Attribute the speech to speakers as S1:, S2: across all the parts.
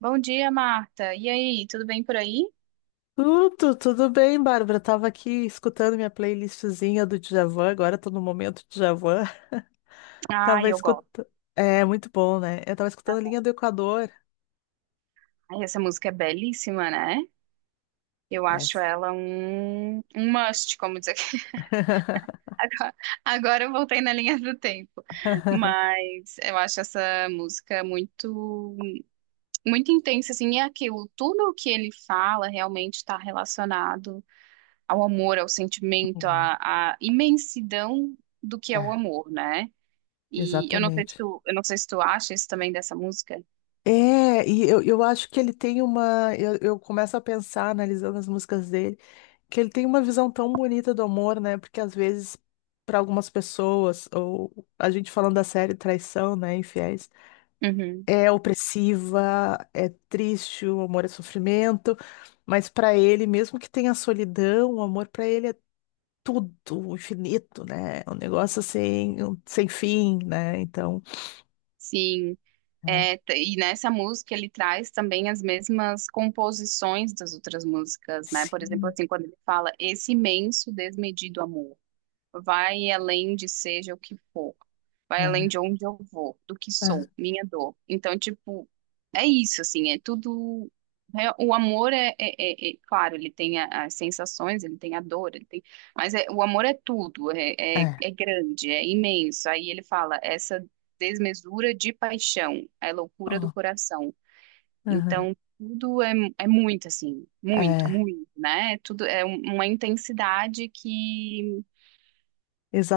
S1: Bom dia, Marta. E aí, tudo bem por aí?
S2: Tudo, bem, Bárbara? Tava aqui escutando minha playlistzinha do Djavan, agora tô no momento Djavan.
S1: Ai,
S2: Tava
S1: eu gosto.
S2: escutando. É, muito bom, né? Eu tava escutando Linha do Equador.
S1: Ai, essa música é belíssima, né? Eu acho
S2: Essa.
S1: ela um must, como diz aqui. Agora, agora eu voltei na linha do tempo. Mas eu acho essa música muito intensa, assim. E é aquilo, tudo o que ele fala realmente está relacionado ao amor, ao sentimento,
S2: Hum.
S1: à imensidão do que é o
S2: É,
S1: amor, né? E
S2: exatamente.
S1: eu não sei se tu acha isso também dessa música.
S2: É, e eu acho que ele tem uma. Eu começo a pensar, analisando as músicas dele, que ele tem uma visão tão bonita do amor, né? Porque às vezes, para algumas pessoas, ou a gente falando da série Traição, né? Infiéis.
S1: Uhum.
S2: É opressiva, é triste, o amor é sofrimento, mas para ele, mesmo que tenha solidão, o amor para ele é tudo, o infinito, né? É um negócio assim, sem fim, né? Então,
S1: Sim,
S2: é.
S1: é, e nessa música ele traz também as mesmas composições das outras músicas, né? Por exemplo,
S2: Sim,
S1: assim, quando ele fala esse imenso desmedido amor. Vai além de seja o que for. Vai além
S2: é,
S1: de onde eu vou, do que sou, minha dor. Então, tipo, é isso, assim, é tudo. O amor é, claro, ele tem as sensações, ele tem a dor, ele tem, mas o amor é tudo,
S2: é, é,
S1: é grande, é imenso. Aí ele fala, essa desmesura de paixão, é loucura do
S2: ó,
S1: coração.
S2: aham,
S1: Então, tudo é muito, assim,
S2: é,
S1: muito, né? Tudo é uma intensidade que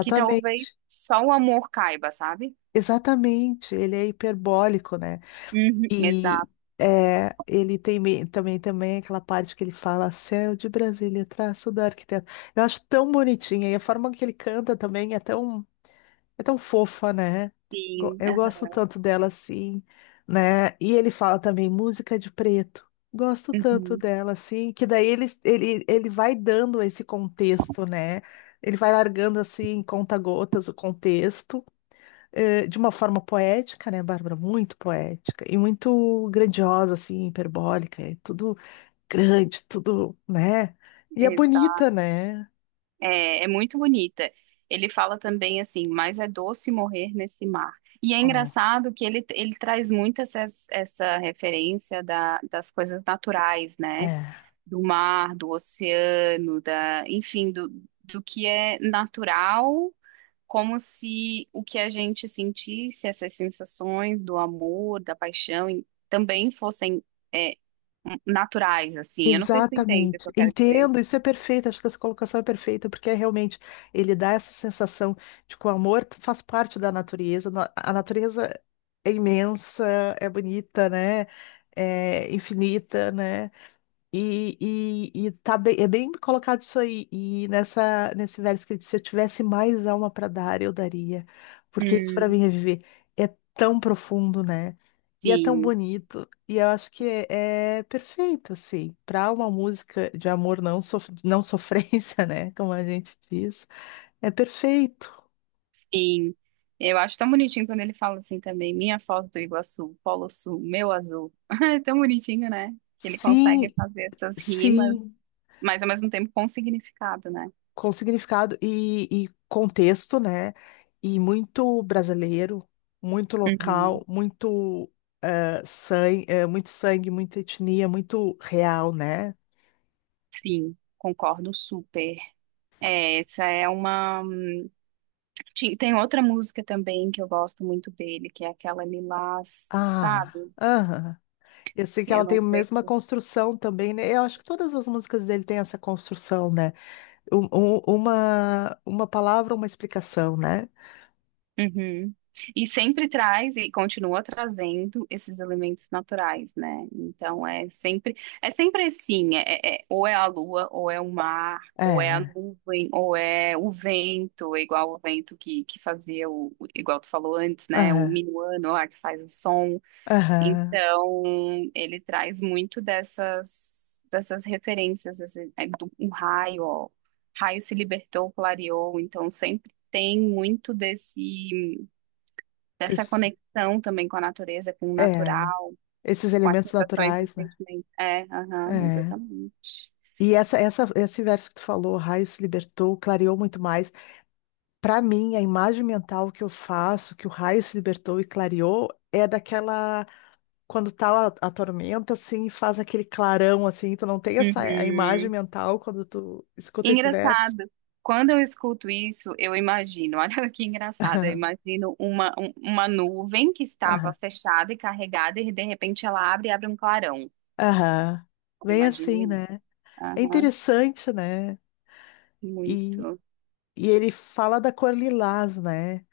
S1: que talvez só o amor caiba, sabe?
S2: exatamente, ele é hiperbólico, né?
S1: Uhum.
S2: E
S1: Exato.
S2: é, ele também, também aquela parte que ele fala Céu de Brasília, traço do arquiteto. Eu acho tão bonitinha. E a forma que ele canta também é tão fofa, né?
S1: Sim.
S2: Eu gosto
S1: Aham.
S2: tanto dela assim, né? E ele fala também música de preto. Gosto tanto
S1: Uhum.
S2: dela assim, que daí ele vai dando esse contexto, né? Ele vai largando assim, conta-gotas, o contexto de uma forma poética, né, Bárbara? Muito poética e muito grandiosa, assim, hiperbólica, é tudo grande, tudo, né? E é
S1: Exato.
S2: bonita, né?
S1: É, é muito bonita. Ele fala também assim, mas é doce morrer nesse mar. E é
S2: Ó,
S1: engraçado que ele traz muito essa, essa referência das coisas naturais, né?
S2: é.
S1: Do mar, do oceano, da, enfim, do, do que é natural, como se o que a gente sentisse, essas sensações do amor, da paixão, e também fossem é, naturais, assim. Eu não sei se tu entende o
S2: Exatamente.
S1: que eu quero dizer.
S2: Entendo, isso é perfeito, acho que essa colocação é perfeita, porque é realmente ele dá essa sensação de que o amor faz parte da natureza, a natureza é imensa, é bonita, né? É infinita, né? E tá bem, é bem colocado isso aí. E nessa, nesse verso que ele disse, se eu tivesse mais alma para dar, eu daria. Porque isso para
S1: Hum,
S2: mim é viver. É tão profundo, né? E é tão
S1: sim,
S2: bonito. E eu acho que é, é perfeito, assim, para uma música de amor não, não sofrência, né? Como a gente diz. É perfeito.
S1: sim. Eu acho tão bonitinho quando ele fala assim também, minha foto do Iguaçu, Polo Sul, meu azul. É tão bonitinho, né? Que ele consegue
S2: Sim,
S1: fazer essas rimas,
S2: sim.
S1: mas ao mesmo tempo com significado, né?
S2: Com significado e contexto, né? E muito brasileiro, muito local,
S1: Uhum.
S2: muito sangue, muito sangue, muita etnia, muito real, né?
S1: Sim, concordo super. É, essa é uma tem outra música também que eu gosto muito dele, que é aquela Lilás,
S2: Ah,
S1: sabe?
S2: aham. Eu sei que ela
S1: Eu
S2: tem
S1: não
S2: a
S1: sei.
S2: mesma construção também, né? Eu acho que todas as músicas dele têm essa construção, né? Uma palavra, uma explicação, né?
S1: Uhum. E sempre traz e continua trazendo esses elementos naturais, né? Então é sempre assim, é, ou é a lua, ou é o mar, ou é a
S2: É,
S1: nuvem, ou é o vento, igual o vento que fazia o, igual tu falou antes, né? O
S2: aham,
S1: minuano lá que faz o som.
S2: aham.
S1: Então, ele traz muito dessas, dessas referências, assim, do- um raio, ó. Raio se libertou, clareou, então sempre tem muito desse, dessa
S2: Esse-
S1: conexão também com a natureza, com o
S2: É,
S1: natural,
S2: esses
S1: com as
S2: elementos
S1: sensações e
S2: naturais, né?
S1: sentimentos. É, aham,
S2: É.
S1: exatamente.
S2: E esse verso que tu falou, o raio se libertou, clareou muito mais. Para mim, a imagem mental que eu faço, que o raio se libertou e clareou, é daquela quando tá a tormenta assim, e faz aquele clarão assim, tu não tem essa a imagem
S1: Uhum.
S2: mental quando tu escuta esse verso.
S1: Engraçado. Quando eu escuto isso, eu imagino, olha que engraçado, eu
S2: Aham.
S1: imagino uma nuvem que estava
S2: Aham.
S1: fechada e carregada e de repente ela abre e abre um clarão.
S2: Aham.
S1: Eu
S2: Bem
S1: imagino
S2: assim,
S1: isso.
S2: né? É
S1: Aham,
S2: interessante, né? E,
S1: muito.
S2: e ele fala da cor lilás, né?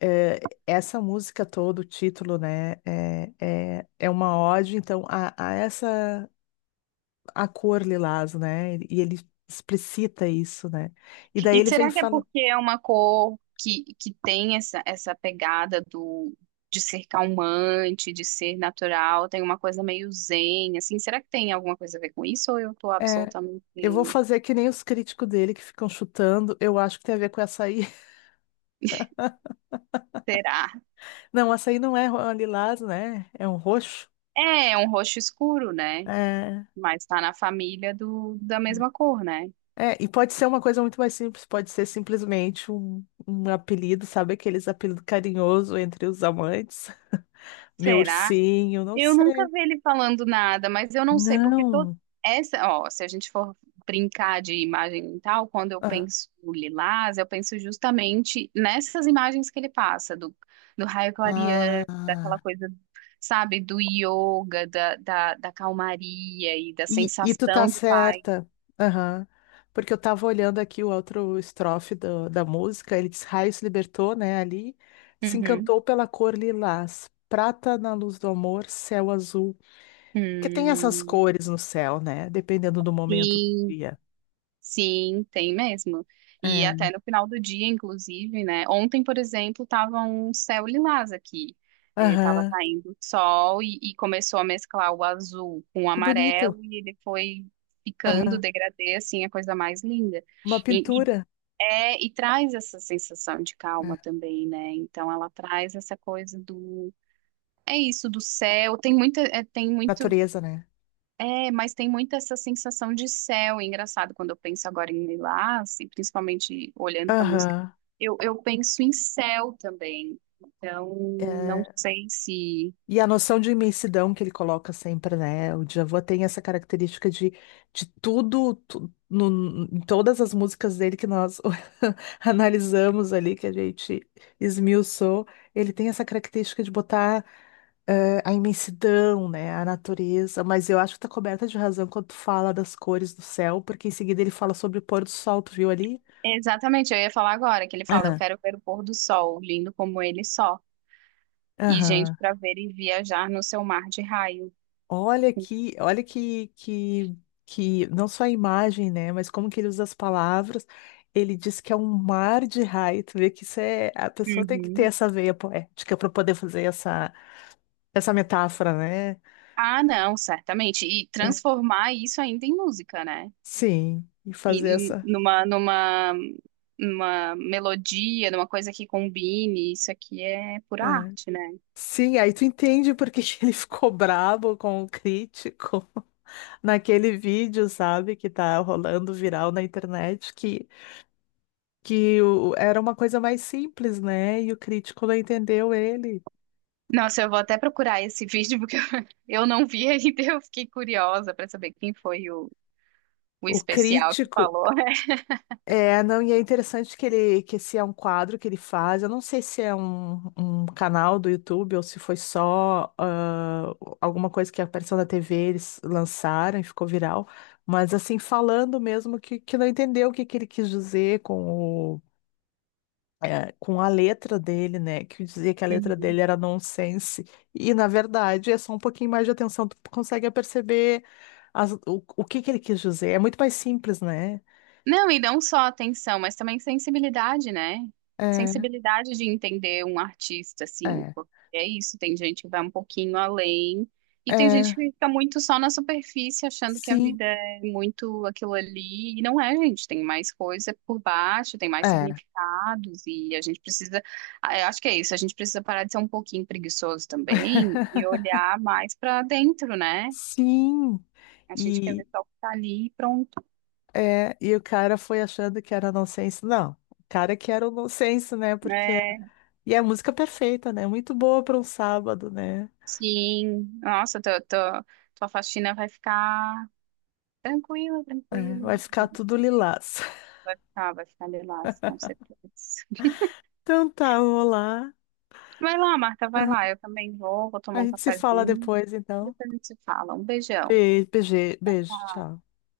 S2: É, essa música toda, o título, né, é, é, é uma ode, então, a essa, a cor lilás, né, e ele explicita isso, né, e daí
S1: E
S2: ele vem e
S1: será que é
S2: fala,
S1: porque é uma cor que tem essa, essa pegada do de ser calmante, de ser natural, tem uma coisa meio zen, assim? Será que tem alguma coisa a ver com isso ou eu tô
S2: é, eu vou
S1: absolutamente...
S2: fazer que nem os críticos dele que ficam chutando, eu acho que tem a ver com açaí,
S1: Será?
S2: não, açaí não é ro- lilás, né, é um roxo,
S1: É, é um roxo escuro, né?
S2: é,
S1: Mas tá na família do, da mesma cor, né?
S2: é, e pode ser uma coisa muito mais simples, pode ser simplesmente um, um apelido, sabe, aqueles apelidos carinhoso entre os amantes, meu
S1: Será?
S2: ursinho, não
S1: Eu
S2: sei.
S1: nunca vi ele falando nada, mas eu não sei porque todo
S2: Não.
S1: essa, ó, se a gente for brincar de imagem e tal, quando eu
S2: Ah,
S1: penso no Lilás, eu penso justamente nessas imagens que ele passa do, do raio clareando, daquela
S2: ah,
S1: coisa, sabe, do yoga, da calmaria e da
S2: e tu tá
S1: sensação de paz.
S2: certa. Aham. Porque eu tava olhando aqui o outro estrofe da música, ele diz, raio se libertou, né, ali, se
S1: Uhum.
S2: encantou pela cor lilás, prata na luz do amor, céu azul. Porque tem essas
S1: Hum,
S2: cores no céu, né, dependendo do momento do
S1: sim.
S2: dia.
S1: Sim, tem mesmo. E
S2: É.
S1: até no final do dia, inclusive, né? Ontem, por exemplo, tava um céu lilás aqui. É, tava
S2: Aham.
S1: caindo sol e começou a mesclar o azul com o
S2: Que bonito.
S1: amarelo e ele foi ficando
S2: Aham.
S1: degradê, assim, a coisa mais linda.
S2: Uma
S1: E, e,
S2: pintura.
S1: é, e traz essa sensação de calma
S2: É.
S1: também, né? Então ela traz essa coisa do... É isso, do céu. Tem muita, é, tem muito
S2: Natureza, né?
S1: é, mas tem muito essa sensação de céu. E engraçado quando eu penso agora em Lilás, e principalmente olhando para a música,
S2: Aham.
S1: eu penso em céu também. Então, não
S2: É.
S1: sei se.
S2: E a noção de imensidão que ele coloca sempre, né? O Djavan tem essa característica de tudo, em todas as músicas dele que nós analisamos ali, que a gente esmiuçou, ele tem essa característica de botar a imensidão, né? A natureza. Mas eu acho que tá coberta de razão quando tu fala das cores do céu, porque em seguida ele fala sobre o pôr do sol, tu viu ali?
S1: Exatamente, eu ia falar agora, que ele fala: Eu
S2: Aham,
S1: quero ver o pôr do sol, lindo como ele só, e gente
S2: aham.
S1: para ver e viajar no seu mar de raio.
S2: Olha que não só a imagem, né, mas como que ele usa as palavras. Ele diz que é um mar de raio. Tu vê que isso é, a pessoa tem que ter
S1: Uhum.
S2: essa veia poética para poder fazer essa metáfora, né?
S1: Ah, não, certamente. E
S2: É,
S1: transformar isso ainda em música, né?
S2: sim, e fazer
S1: E
S2: essa.
S1: numa, numa, numa melodia, numa coisa que combine, isso aqui é pura
S2: É.
S1: arte, né?
S2: Sim, aí tu entende porque que ele ficou brabo com o crítico naquele vídeo, sabe, que tá rolando viral na internet, que era uma coisa mais simples, né? E o crítico não entendeu ele.
S1: Nossa, eu vou até procurar esse vídeo porque eu não vi ainda, eu fiquei curiosa para saber quem foi o
S2: O
S1: especial que
S2: crítico.
S1: falou.
S2: É, não, e é interessante que ele, que esse é um quadro que ele faz. Eu não sei se é um, um canal do YouTube ou se foi só alguma coisa que apareceu na TV, eles lançaram e ficou viral. Mas assim, falando mesmo que não entendeu o que ele quis dizer com com a letra dele, né? Que dizia que a letra
S1: Uhum.
S2: dele era nonsense. E, na verdade, é só um pouquinho mais de atenção, tu consegue perceber o que que ele quis dizer. É muito mais simples, né?
S1: Não, e não só atenção, mas também sensibilidade, né?
S2: É,
S1: Sensibilidade de entender um artista, assim,
S2: é,
S1: porque é isso, tem gente que vai um pouquinho além, e tem gente
S2: é,
S1: que fica muito só na superfície, achando que a
S2: sim,
S1: vida é muito aquilo ali, e não é, gente, tem mais coisa por baixo, tem mais
S2: é,
S1: significados, e a gente precisa, ah, eu acho que é isso, a gente precisa parar de ser um pouquinho preguiçoso também, e olhar mais para dentro, né?
S2: sim.
S1: A gente quer
S2: E,
S1: ver só o que tá ali e pronto,
S2: é, e o cara foi achando que era nonsense. Não, o cara que era o nonsense, né? Porque...
S1: né?
S2: E é a música perfeita, né? Muito boa para um sábado, né?
S1: Sim, nossa, tua faxina vai ficar tranquila,
S2: É,
S1: tranquila.
S2: vai ficar tudo lilás.
S1: Vai ficar de lás, com certeza.
S2: Então tá, vamos lá.
S1: Vai lá, Marta, vai lá. Eu também vou
S2: A
S1: tomar um
S2: gente se fala
S1: cafezinho.
S2: depois, então.
S1: Depois a gente se fala. Um beijão.
S2: Beijo, beijo,
S1: Tchau,
S2: beijo,
S1: tchau.
S2: tchau.